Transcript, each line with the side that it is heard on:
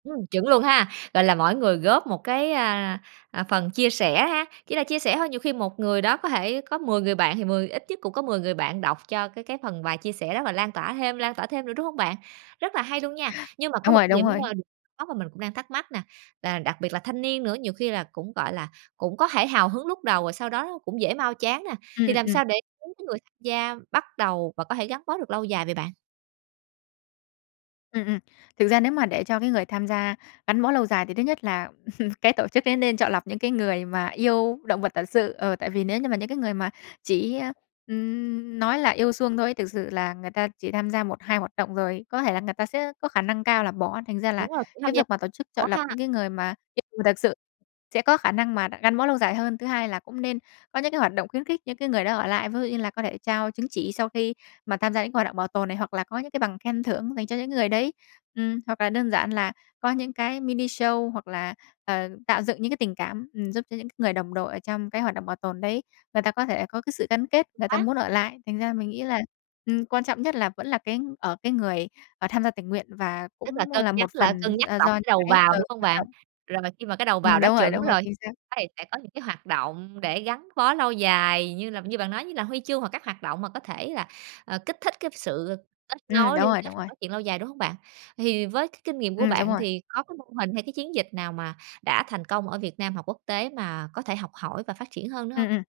right: Ừm, chuẩn luôn ha, gọi là, mỗi người góp một cái, a, à, phần chia sẻ ha. Chỉ là chia sẻ thôi, nhiều khi một người đó có thể có 10 người bạn thì mười ít nhất cũng có 10 người bạn đọc cho cái cái phần bài chia sẻ đó và lan tỏa thêm, lan tỏa thêm nữa, đúng hông bạn? Rất là hay luôn nha. Nhưng mà có
left: Đúng
right: một
left: rồi,
right: cái
left: đúng
right: điểm,
left: rồi.
right: a, điểm có mà mình cũng đang thắc mắc nè, là đặc biệt là thanh niên nữa, nhiều khi là cũng, gọi là, cũng có thể hào hứng lúc đầu rồi sau đó nó cũng dễ mau chán nè.
left: Ừm,
right: Thì
left: ừm,
right: làm
left: ừm.
right: sao để [unintelligible] cái người tham gia bắt đầu và có thể gắn bó được lâu dài vậy bạn?
left: Ừm, ừm. Thực ra nếu mà để cho cái người tham gia gắn bó lâu dài thì thứ nhất là cái tổ chức ấy nên chọn lọc những cái người mà yêu động vật thật sự. Ờ, tại vì nếu như mà những cái người mà chỉ, a, ừm, nói là yêu suông thôi ấy, thực sự là người ta chỉ tham gia 1, 2 hoạt động, rồi có thể là người ta sẽ có khả năng cao là bỏ, thành ra là
right: Đúng rồi, cũng tham
left: cái
right: gia
left: việc mà tổ chức chọn
right: [unintelligible]
left: lọc
right: ha.
left: những cái người mà yêu [unintelligible] thật sự sẽ có khả năng mà đ gắn bó lâu dài hơn. Thứ hai là cũng nên có những cái hoạt động khuyến khích những cái người đó ở lại, ví dụ như là có thể trao chứng chỉ sau khi mà tham gia những cái hoạt động bảo tồn này, hoặc là có những cái bằng khen thưởng dành cho những người đấy. Ừm, hoặc là đơn giản là có những cái mini show, hoặc là, ờ, tạo dựng những cái tình cảm, ừm, giúp cho những cái người đồng đội ở trong cái hoạt động bảo tồn đấy người ta có thể có cái sự gắn kết, người ta
right: Á.
left: muốn ở lại. Thành ra mình nghĩ là, ừm, quan trọng nhất là vẫn là cái ở cái người, ờ, tham gia tình nguyện và
right: Tức là
left: cũng
right: cân
left: là
right: nhắc
left: một
right: lại cân
left: phần,
right: nhắc
left: ơ,
right: lọc
left: do những
right: cái đầu
left: cái
right: vào,
left: ừ,
right: đúng hông
left: hoạt
right: bạn?
left: động.
right: Rồi khi mà cái đầu
left: Ừm,
right: vào đã
left: đúng rồi,
right: chuẩn
left: đúng rồi,
right: rồi,
left: chính xác.
right: [unintelligible] sẽ có những cái hoạt động để gắn bó lâu dài như là như bạn nói như là huy chương hoặc các hoạt động mà có thể là, ờ, kích thích cái sự kết
left: Ừm,
right: nối,
left: đúng
right: liên
left: rồi,
right: kết
left: đúng
right: và
left: rồi.
right: phát triển lâu dài, đúng hông bạn? Thì với cái kinh nghiệm của
left: Ừm, đúng
right: bạn
left: rồi.
right: thì có cái mô hình hay cái chiến dịch nào mà đã thành công ở Việt Nam hoặc quốc tế mà có thể học hỏi và phát triển hơn nữa
left: Ừm,
right: hông?
left: ừm.